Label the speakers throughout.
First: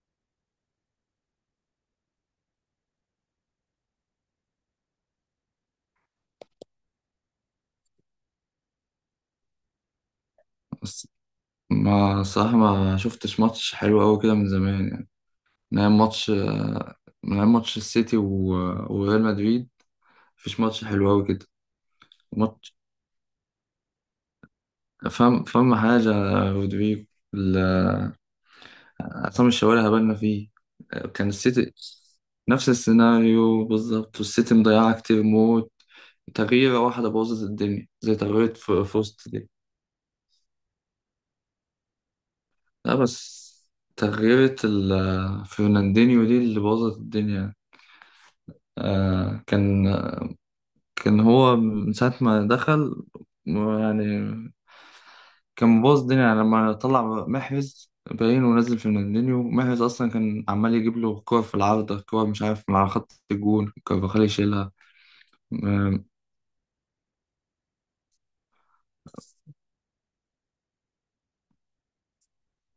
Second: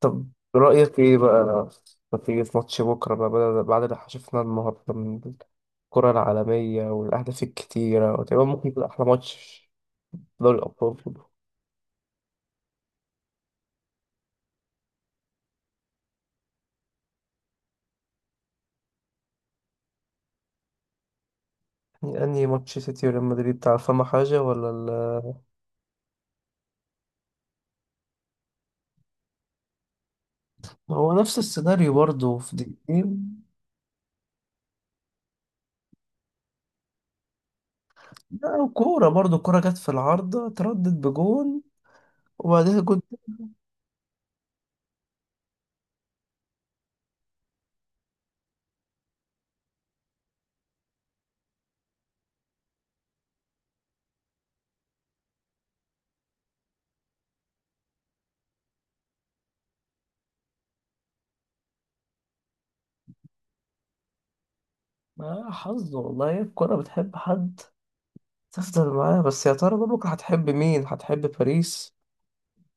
Speaker 1: طب، رأيك إيه بقى في ماتش بكرة بقى بعد اللي شفناه النهاردة من الكرة العالمية والأهداف الكتيرة، وتقريبا ممكن يكون أحلى ماتش في دوري الأبطال
Speaker 2: بس
Speaker 1: كله.
Speaker 2: ما صراحة ما شفتش ماتش حلو أوي كده من زمان، يعني من أيام ماتش، السيتي وريال مدريد. مفيش ماتش حلو أوي كده.
Speaker 1: يعني أنهي
Speaker 2: ماتش
Speaker 1: ماتش سيتي وريال مدريد بتاع فما حاجة ولا
Speaker 2: فاهم حاجة يا رودريجو. ال- عصام الشوالي هبلنا فيه.
Speaker 1: ما هو
Speaker 2: كان
Speaker 1: نفس
Speaker 2: السيتي
Speaker 1: السيناريو برضه في
Speaker 2: نفس
Speaker 1: دقيقتين.
Speaker 2: السيناريو بالظبط، والسيتي مضيعة كتير موت. تغييرة واحدة بوظت الدنيا، زي تغييرة
Speaker 1: لا، وكورة
Speaker 2: فوست
Speaker 1: برضه
Speaker 2: دي.
Speaker 1: الكورة جت في العارضة تردد بجون وبعدها
Speaker 2: لا
Speaker 1: جون.
Speaker 2: بس تغييرة فرناندينيو دي اللي بوظت الدنيا. آه، كان هو من ساعة ما دخل، يعني كان مبوظ الدنيا. يعني لما طلع محرز باين، ونزل فيرناندينيو، محرز أصلا كان عمال يجيب له كور في العارضة، كور مش عارف من على خط الجون كارفاخال يشيلها.
Speaker 1: ما حظ
Speaker 2: أم،
Speaker 1: والله، الكورة بتحب حد تفضل معاه. بس يا ترى بقى بكرة هتحب مين؟ هتحب باريس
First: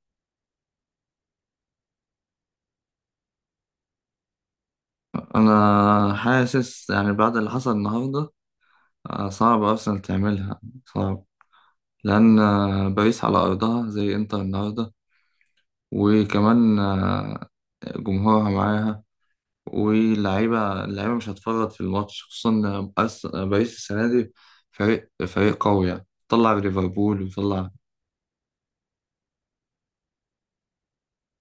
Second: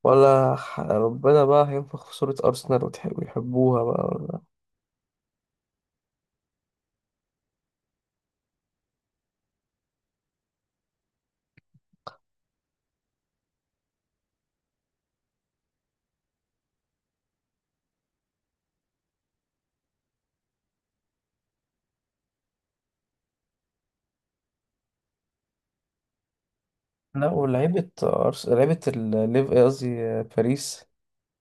Speaker 1: ولا ربنا بقى هينفخ في صورة أرسنال وتح- ويحبوها بقى ولا؟
Speaker 2: أنا حاسس يعني بعد اللي حصل النهاردة، صعب أرسنال تعملها، صعب. لأن باريس على أرضها زي إنتر النهاردة، وكمان جمهورها معاها، واللعيبة مش هتفرط في الماتش، خصوصا إن باريس السنة دي فريق قوي، يعني طلع ليفربول
Speaker 1: لا،
Speaker 2: وطلع.
Speaker 1: ولعيبة لعيبة الليف قصدي باريس.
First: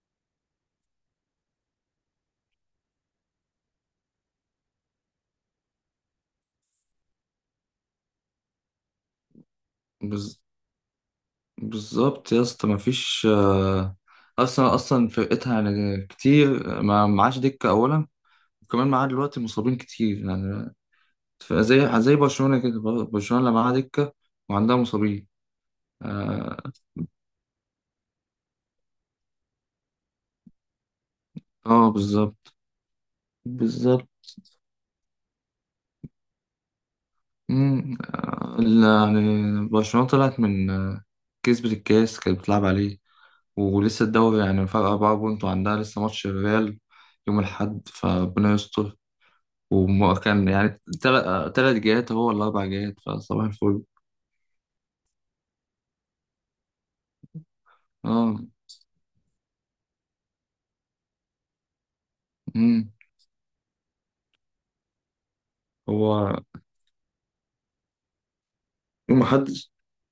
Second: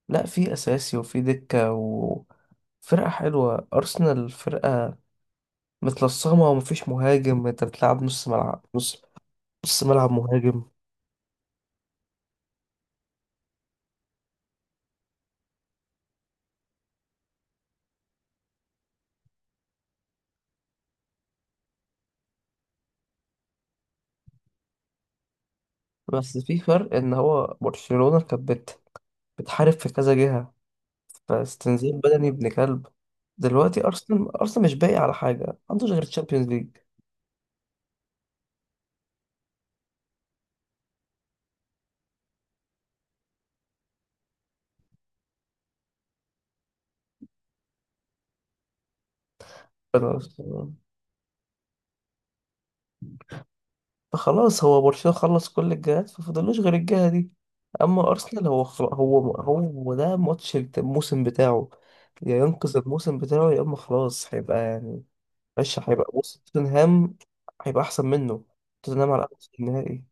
Speaker 1: لا، في أساسي وفي دكة وفرقة حلوة. أرسنال فرقة متلصمة ومفيش مهاجم، أنت بتلعب نص ملعب، نص ملعب
Speaker 2: بز...
Speaker 1: مهاجم.
Speaker 2: بالظبط يا اسطى، مفيش أصلا فرقتها يعني كتير، ما معاش دكة أولا، وكمان معاه دلوقتي مصابين كتير يعني. زي برشلونة كده، برشلونة لا معاها دكة وعندها مصابين.
Speaker 1: بس في
Speaker 2: اه،
Speaker 1: فرق إن هو برشلونة بتحارب في كذا جهة، فاستنزاف بدني ابن
Speaker 2: بالظبط.
Speaker 1: كلب. دلوقتي
Speaker 2: بالظبط.
Speaker 1: أرسنال مش باقي على حاجة، ما عندوش غير تشامبيونز ليج.
Speaker 2: مم، يعني برشلونة طلعت من كسبت الكاس كانت بتلعب عليه، ولسه الدوري يعني فرق 4 بونت، وعندها لسه ماتش الريال يوم الأحد، فربنا يستر. وكان يعني تلات جهات هو ولا أربع جهات، فصباح الفل.
Speaker 1: خلاص، هو برشلونة خلص كل الجهات ففضلوش غير الجهة دي. اما
Speaker 2: اه.
Speaker 1: ارسنال هو ده ماتش الموسم بتاعه، يا ينقذ
Speaker 2: مم.
Speaker 1: الموسم بتاعه يا اما خلاص هيبقى يعني مش هيبقى.
Speaker 2: هو
Speaker 1: بص، توتنهام هيبقى احسن منه، توتنهام على الاقل في
Speaker 2: محدش
Speaker 1: النهائي.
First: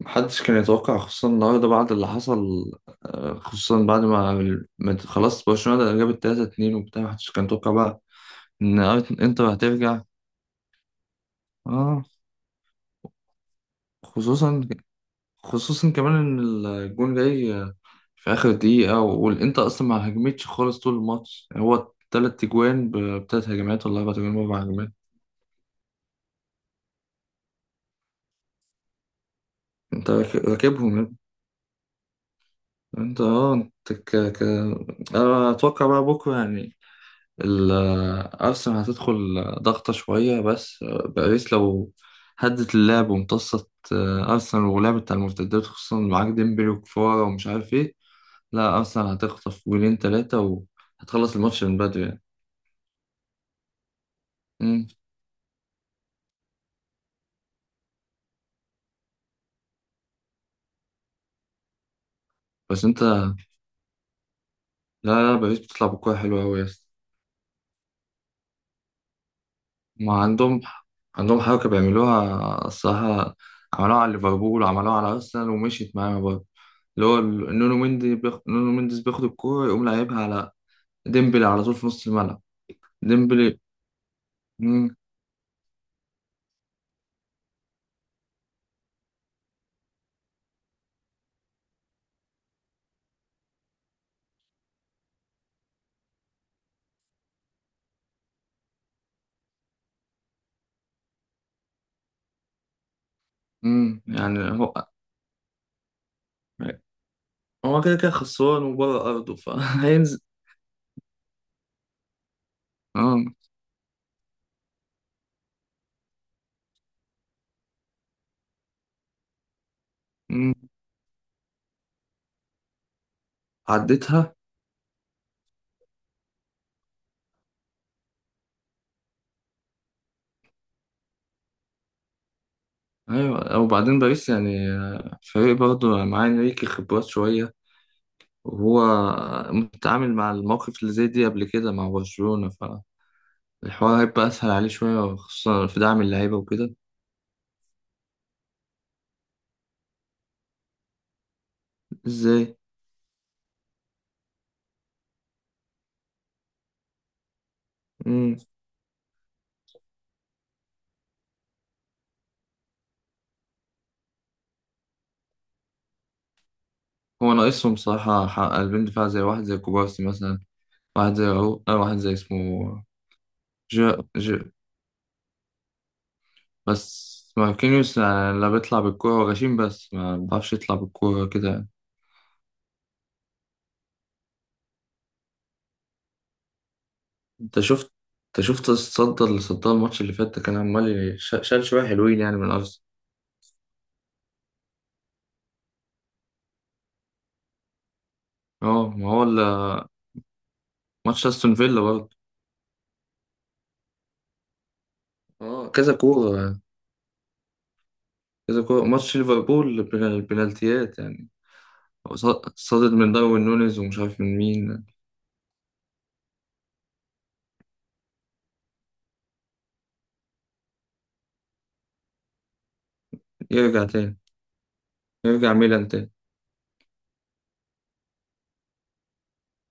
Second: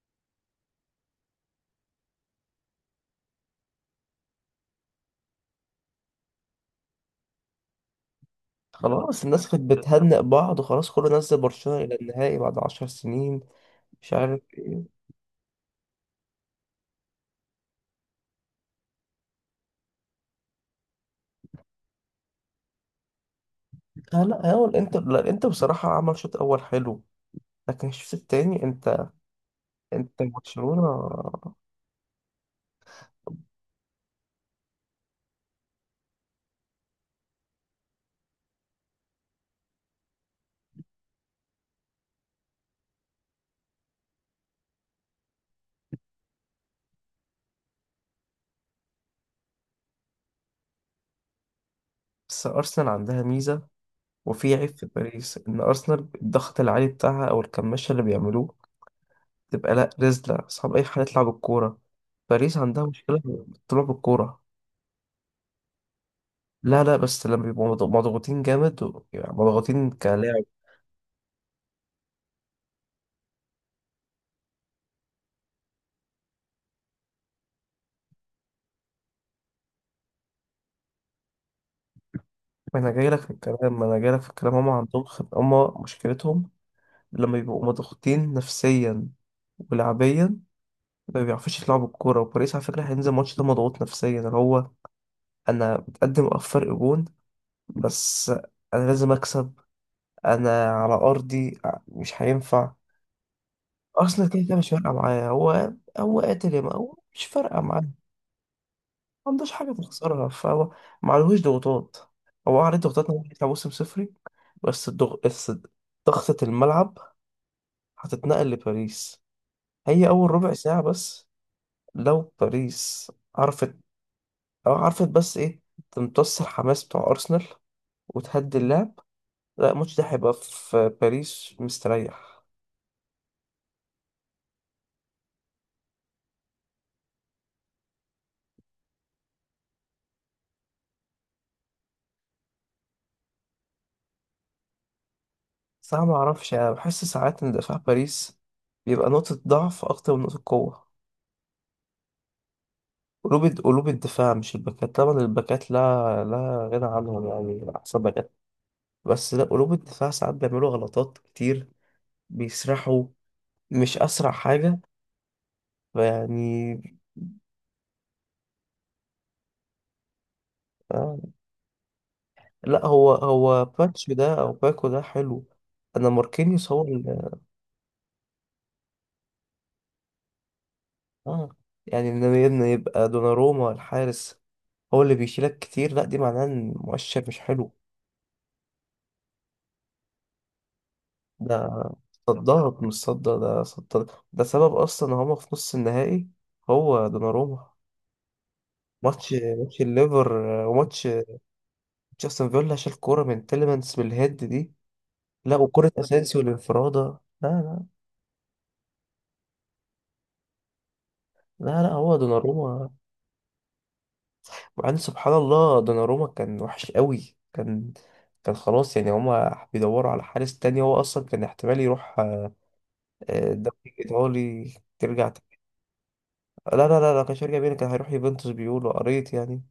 Speaker 2: محدش كان يتوقع، خصوصا النهارده بعد اللي حصل، خصوصا بعد ما خلاص برشلونة جابت 3-2 وبتاع، محدش كان يتوقع بقى إن
Speaker 1: خلاص الناس
Speaker 2: إنتر
Speaker 1: كانت
Speaker 2: هترجع.
Speaker 1: بتهنئ بعض وخلاص كله، نزل برشلونة الى
Speaker 2: اه.
Speaker 1: النهائي بعد 10 سنين. مش عارف.
Speaker 2: خصوصا، خصوصا كمان ان الجون جاي في اخر دقيقة، والانتر اصلا ما هجمتش خالص طول الماتش، هو 3 اجوان بتلات هجمات ولا اربع
Speaker 1: آه
Speaker 2: اجوان
Speaker 1: لا،
Speaker 2: باربع
Speaker 1: هو
Speaker 2: هجمات.
Speaker 1: الانتر لا الانتر بصراحة عمل شوط اول حلو، لكن الشوط التاني انت
Speaker 2: انت
Speaker 1: انت برشلونة.
Speaker 2: راكبهم يا ابني. انت اه انت أنا اتوقع بقى بكرة يعني ال- ارسنال هتدخل ضغطة شوية، بس باريس لو هدت اللعب وامتصت ارسنال ولعبت على المرتدات، خصوصا معاك ديمبلي وكفارة ومش عارف ايه، لا اصلا هتخطف 3 جولين، وهتخلص الماتش من بدري يعني.
Speaker 1: بس ارسنال عندها ميزة وفي عيب في
Speaker 2: مم.
Speaker 1: باريس، إن أرسنال الضغط العالي بتاعها أو الكماشة اللي بيعملوه تبقى لأ رزلة، صعب أي حد يطلع بالكورة. باريس عندها
Speaker 2: بس
Speaker 1: مشكلة
Speaker 2: انت،
Speaker 1: بالطلوع بالكورة.
Speaker 2: لا لا، باريس بتطلع بكورة حلوة أوي يا
Speaker 1: لا
Speaker 2: اسطى.
Speaker 1: لا، بس لما بيبقوا مضغوطين جامد و يعني مضغوطين
Speaker 2: ما
Speaker 1: كلاعب.
Speaker 2: عندهم عندهم حركة بيعملوها الصراحة، عملوها على ليفربول وعملوها على أرسنال، ومشيت معاها برضه. اللي هو نونو مندي نونو مندي بياخد الكورة يقوم لاعبها على ديمبلي على طول في نص الملعب.
Speaker 1: ما أنا جايلك في
Speaker 2: ديمبلي.
Speaker 1: الكلام ما أنا جايلك في الكلام، هما
Speaker 2: مم.
Speaker 1: هما مشكلتهم لما بيبقوا مضغوطين نفسيا ولعبيا ما بيعرفوش يلعبوا الكورة. وباريس على فكرة هينزل الماتش ده مضغوط نفسيا، اللي هو: أنا متقدم فرق جون بس أنا لازم أكسب، انا على ارضي، مش هينفع. اصلا
Speaker 2: يعني
Speaker 1: كده كده مش
Speaker 2: هو،
Speaker 1: فارقه معايا، هو هو قاتل يا ما هو مش فارقه معاه،
Speaker 2: هو
Speaker 1: ما
Speaker 2: كده كده خسران وبره أرضه،
Speaker 1: عندوش حاجه
Speaker 2: فهينزل.
Speaker 1: تخسرها، فهو ما عليهوش ضغوطات. هو عليه ضغوطات
Speaker 2: اه.
Speaker 1: إن هو يطلع موسم صفري. بس ضغطة الملعب هتتنقل لباريس، هي اول ربع
Speaker 2: مم.
Speaker 1: ساعه بس. لو باريس عرفت
Speaker 2: عدتها.
Speaker 1: او عرفت بس ايه، تمتص الحماس بتاع ارسنال وتهدي اللعب، لا الماتش ده هيبقى في باريس مستريح.
Speaker 2: ايوه، وبعدين باريس يعني فريق برضه معاه انريكي خبرات شويه، وهو متعامل مع المواقف اللي زي دي قبل كده مع برشلونه، فالحوار هيبقى اسهل عليه شويه، خصوصا في دعم
Speaker 1: صعب، ما
Speaker 2: اللعيبه
Speaker 1: اعرفش، انا
Speaker 2: وكده.
Speaker 1: بحس ساعات ان دفاع باريس بيبقى نقطة ضعف اكتر من نقطة قوة.
Speaker 2: ازاي؟
Speaker 1: قلوب الدفاع، مش الباكات طبعا، الباكات لا لا غنى عنهم يعني احسن باكات.
Speaker 2: مم.
Speaker 1: بس لا، قلوب الدفاع ساعات بيعملوا غلطات كتير، بيسرحوا، مش اسرع حاجة يعني.
Speaker 2: هو ناقصهم صراحه قلبين دفاع، زي واحد زي كوبارسي مثلا، واحد
Speaker 1: آه.
Speaker 2: زي راؤول، أو واحد زي اسمه
Speaker 1: لا، هو
Speaker 2: جا
Speaker 1: باتش ده او
Speaker 2: جا
Speaker 1: باكو ده حلو. انا ماركينيوس هو
Speaker 2: بس
Speaker 1: اللي،
Speaker 2: ماركينيوس يعني، لا بيطلع بالكوره، هو غشيم بس ما بيعرفش يطلع بالكوره
Speaker 1: اه،
Speaker 2: كده.
Speaker 1: يعني ان يبقى دوناروما الحارس هو اللي بيشيلك كتير، لا دي معناه ان مؤشر مش
Speaker 2: انت
Speaker 1: حلو.
Speaker 2: شفت، انت شفت الصدى اللي صدها الماتش اللي فات ده، كان عمال
Speaker 1: ده
Speaker 2: شال شويه حلوين يعني من
Speaker 1: صدرت
Speaker 2: ارسنال.
Speaker 1: مش صدر ده صدر ده سبب اصلا ان هما في نص النهائي، هو دوناروما.
Speaker 2: اه، ما هو
Speaker 1: ماتش ماتش الليفر، وماتش
Speaker 2: ماتش استون فيلا برضه.
Speaker 1: جاستن فيلا، شال كوره من تيليمانس بالهيد دي. لا،
Speaker 2: اه
Speaker 1: وكرة
Speaker 2: كذا
Speaker 1: اسينسيو
Speaker 2: كوره.
Speaker 1: الانفرادة. لا لا
Speaker 2: كذا كوره ماتش ليفربول البنالتيات يعني.
Speaker 1: لا لا
Speaker 2: هو
Speaker 1: هو دوناروما.
Speaker 2: صدد من داروين نونيز ومش عارف من مين.
Speaker 1: وبعدين سبحان الله، دوناروما كان وحش قوي، كان كان خلاص يعني، هما بيدوروا على حارس تاني، هو اصلا كان احتمال يروح الدوري
Speaker 2: يرجع تاني.
Speaker 1: الايطالي. ترجع تاني.
Speaker 2: يرجع ميلان تاني.
Speaker 1: لا، كانش هيرجع بينا، كان هيروح يوفنتوس بيقولوا، قريت يعني.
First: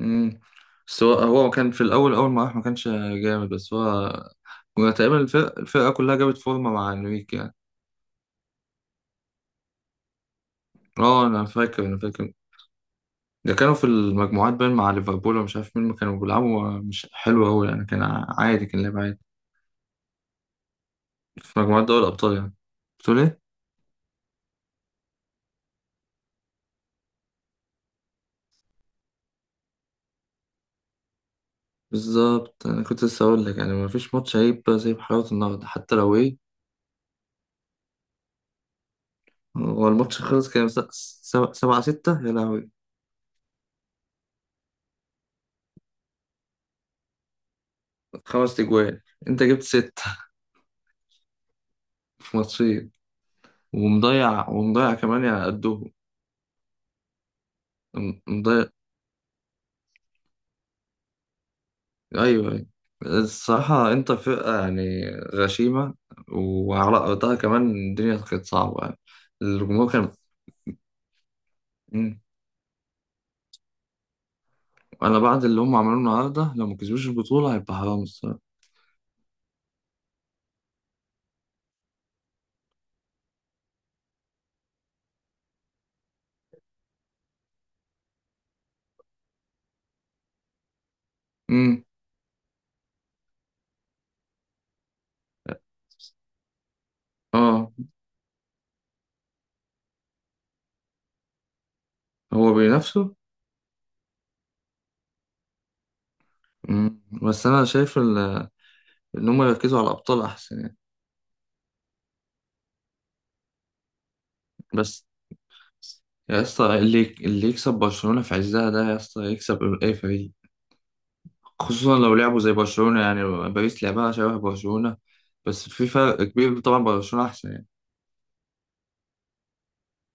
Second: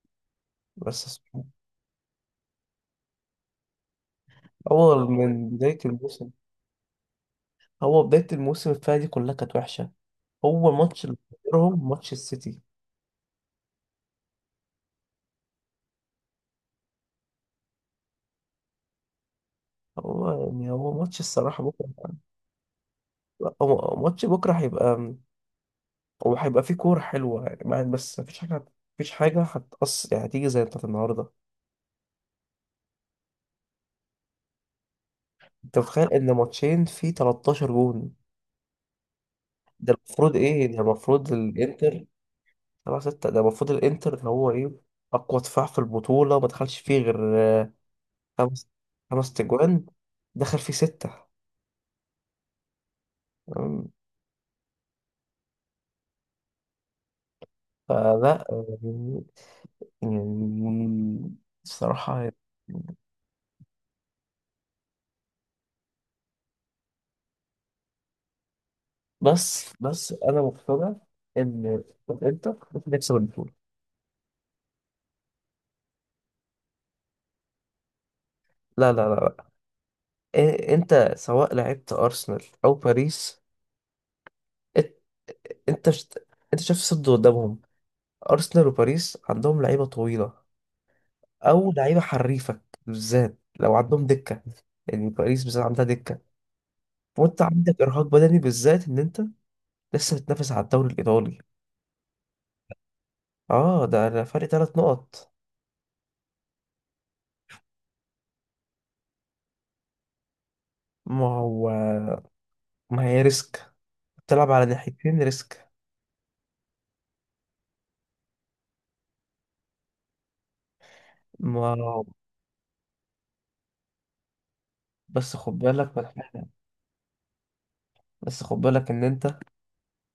Speaker 2: امم. بس هو،
Speaker 1: بس
Speaker 2: هو كان في الاول، اول ما راح ما كانش جامد، بس هو كنا
Speaker 1: هو
Speaker 2: تقريبا
Speaker 1: من بداية
Speaker 2: الفرقه كلها
Speaker 1: الموسم،
Speaker 2: جابت فورمه مع انريكي يعني.
Speaker 1: هو بداية الموسم الفاية دي كلها كانت وحشة. هو ماتش اللي
Speaker 2: اه، انا فاكر.
Speaker 1: خسرهم
Speaker 2: انا
Speaker 1: ماتش
Speaker 2: فاكر
Speaker 1: السيتي.
Speaker 2: ده، كانوا في المجموعات بين مع ليفربول ومش عارف مين، ما كانوا بيلعبوا مش حلو أوي يعني، كان عادي، كان لعب عادي
Speaker 1: هو يعني هو ماتش
Speaker 2: في
Speaker 1: الصراحة
Speaker 2: مجموعات دوري
Speaker 1: بكرة،
Speaker 2: الأبطال يعني. بتقول إيه؟
Speaker 1: هو ماتش بكرة هيبقى، هو هيبقى فيه كورة حلوة يعني بس مفيش حاجة، مفيش حاجة هتقص يعني، هتيجي زي بتاعت النهاردة.
Speaker 2: بالظبط، أنا كنت لسه أقول لك يعني ما فيش ماتش هيبقى زي بحلاوة النهاردة
Speaker 1: انت
Speaker 2: حتى
Speaker 1: متخيل
Speaker 2: لو
Speaker 1: ان
Speaker 2: إيه.
Speaker 1: ماتشين فيه 13 جون؟
Speaker 2: هو
Speaker 1: ده
Speaker 2: الماتش
Speaker 1: المفروض
Speaker 2: خلص
Speaker 1: ايه،
Speaker 2: كام؟
Speaker 1: ده المفروض
Speaker 2: سبعة سبعة
Speaker 1: الانتر
Speaker 2: ستة يا لهوي.
Speaker 1: سبعة ستة، ده المفروض الانتر اللي هو ايه اقوى دفاع في البطولة، ما دخلش فيه غير
Speaker 2: خمس
Speaker 1: خمس
Speaker 2: تجوان
Speaker 1: خمس
Speaker 2: أنت جبت
Speaker 1: تجوان،
Speaker 2: ستة.
Speaker 1: دخل فيه ستة،
Speaker 2: في ماتشين.
Speaker 1: تمام.
Speaker 2: ومضيع، ومضيع كمان يعني قدهم.
Speaker 1: فلا
Speaker 2: مضيع.
Speaker 1: يعني، يعني الصراحة،
Speaker 2: ايوه، ايوه. الصراحة انتر فرقة يعني غشيمة، وعلى ارضها كمان الدنيا كانت صعبة يعني،
Speaker 1: بس
Speaker 2: الجمهور
Speaker 1: بس
Speaker 2: كان.
Speaker 1: أنا مقتنع إن
Speaker 2: مم.
Speaker 1: إنتر هتكسب البطولة.
Speaker 2: انا بعد اللي هم عملوه النهاردة، لو ما كسبوش البطولة هيبقى حرام الصراحة.
Speaker 1: لا، إيه، أنت سواء لعبت أرسنال أو باريس، إت- أنت شت- أنت شايف الصد قدامهم، أرسنال وباريس عندهم لعيبة طويلة أو
Speaker 2: مم.
Speaker 1: لعيبة حريفة، بالذات لو عندهم دكة. يعني باريس بالذات عندها دكة، وأنت
Speaker 2: اه.
Speaker 1: عندك إرهاق بدني، بالذات إن أنت لسه بتنافس على الدوري الإيطالي.
Speaker 2: هو بينافسوا.
Speaker 1: اه ده ده فرق 3 نقط.
Speaker 2: مم. بس انا شايف ان هم يركزوا على الابطال احسن يعني.
Speaker 1: ما هو ما هي ريسك، بتلعب على
Speaker 2: بس
Speaker 1: ناحيتين ريسك.
Speaker 2: يا اسطى، اللي يكسب برشلونة في عزها ده يا اسطى يكسب اي فريق،
Speaker 1: ما
Speaker 2: خصوصا لو لعبوا زي برشلونة يعني. باريس لعبها شبه برشلونة،
Speaker 1: بس خد
Speaker 2: بس في
Speaker 1: بالك من
Speaker 2: فرق
Speaker 1: حاجة،
Speaker 2: كبير طبعا، برشلونة أحسن يعني.
Speaker 1: بس خد بالك ان انت،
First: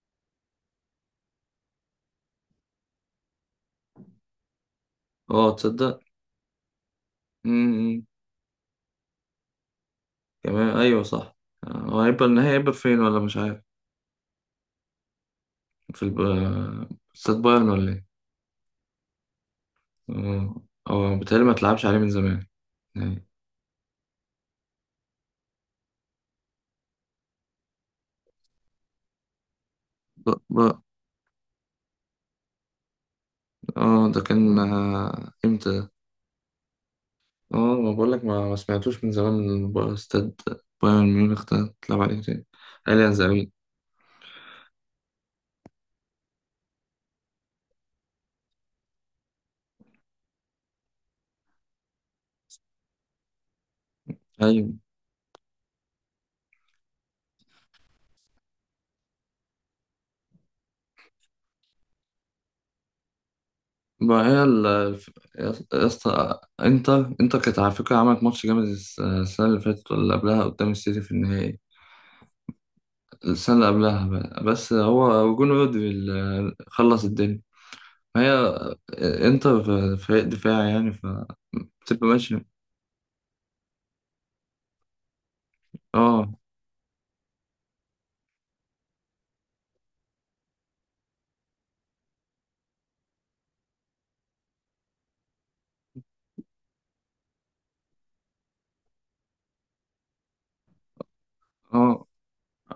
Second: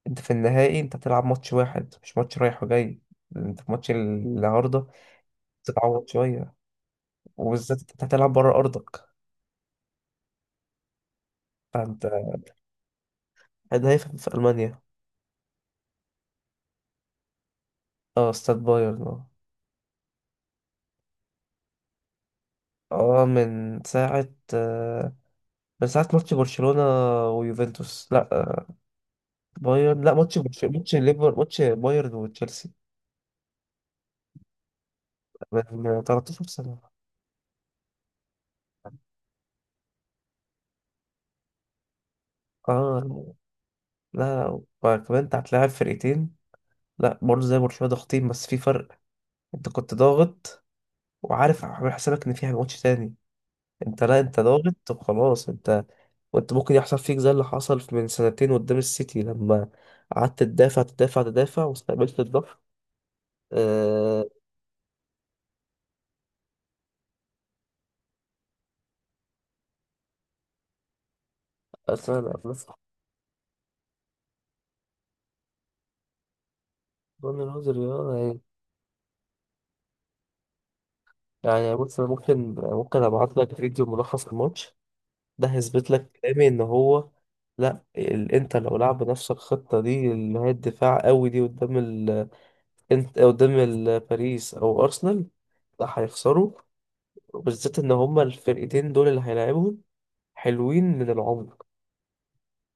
Speaker 1: انت في النهائي انت هتلعب ماتش واحد، مش ماتش رايح وجاي. انت في ماتش النهارده
Speaker 2: اه، تصدق.
Speaker 1: تتعوض شوية، وبالذات انت
Speaker 2: امم.
Speaker 1: هتلعب بره ارضك.
Speaker 2: كمان أيوه صح. هو
Speaker 1: فانت،
Speaker 2: هيبقى النهائي، هيبقى فين ولا مش عارف؟
Speaker 1: ده هيفهم في المانيا.
Speaker 2: في الب... استاد بايرن ولا إيه؟
Speaker 1: اه، استاد بايرن، اه.
Speaker 2: اه. اه، بيتهيألي ما تلعبش عليه من زمان
Speaker 1: اه
Speaker 2: يعني.
Speaker 1: من ساعة، آه، من ساعة ماتش برشلونة ويوفنتوس. لا بايرن. لا
Speaker 2: ب...
Speaker 1: ماتش
Speaker 2: ب...
Speaker 1: برشلونة، ماتش ليفر، ماتش بايرن وتشيلسي،
Speaker 2: اه، ده كان امتى ده؟
Speaker 1: من 13 سنة.
Speaker 2: اه، ما بقولك ما سمعتوش من زمان من استاد بايرن ميونخ ده تلعب عليه تاني. أليانز
Speaker 1: اه.
Speaker 2: أرينا.
Speaker 1: لا وكمان انت هتلاعب فرقتين، لا برضه زي برشلونة ضاغطين، بس في فرق. انت كنت ضاغط وعارف عامل حسابك ان فيها ماتش تاني. انت لا، انت
Speaker 2: أيوه.
Speaker 1: ضاغط وخلاص انت. وانت ممكن يحصل فيك زي اللي حصل من 2 سنين قدام السيتي، لما قعدت تدافع تدافع تدافع واستقبلت الضغط. آه،
Speaker 2: ما هي ال، يا اسطى انتر، كانت على فكرة عملت ماتش جامد السنة اللي فاتت ولا اللي قبلها، قدام السيتي في النهائي.
Speaker 1: اصلا انا بس
Speaker 2: السنة اللي قبلها بقى. بس هو جون رودري اللي خلص
Speaker 1: جون
Speaker 2: الدنيا.
Speaker 1: الهزر يا
Speaker 2: ما هي
Speaker 1: يعني.
Speaker 2: انتر فريق دفاعي يعني،
Speaker 1: يعني بص،
Speaker 2: فبتبقى
Speaker 1: انا
Speaker 2: ماشي.
Speaker 1: ممكن ابعت لك فيديو ملخص الماتش، ده هيثبت لك
Speaker 2: اه.
Speaker 1: كلامي ان هو، لا ال... انت لو لعب نفس الخطه دي اللي هي الدفاع قوي دي قدام انت قدام باريس او ارسنال، لا هيخسروا، وبالذات ان هما الفرقتين دول اللي هيلاعبهم حلوين من العمر.
Speaker 2: اه،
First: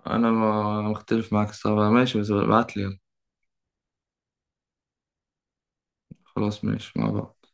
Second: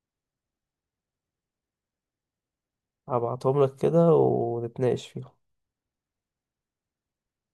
Speaker 2: انا ما مختلف معاك الصراحة، ماشي بس ابعت لي.
Speaker 1: هبعتهم لك كده ونتناقش فيهم.
Speaker 2: خلاص، ماشي، مع بعض.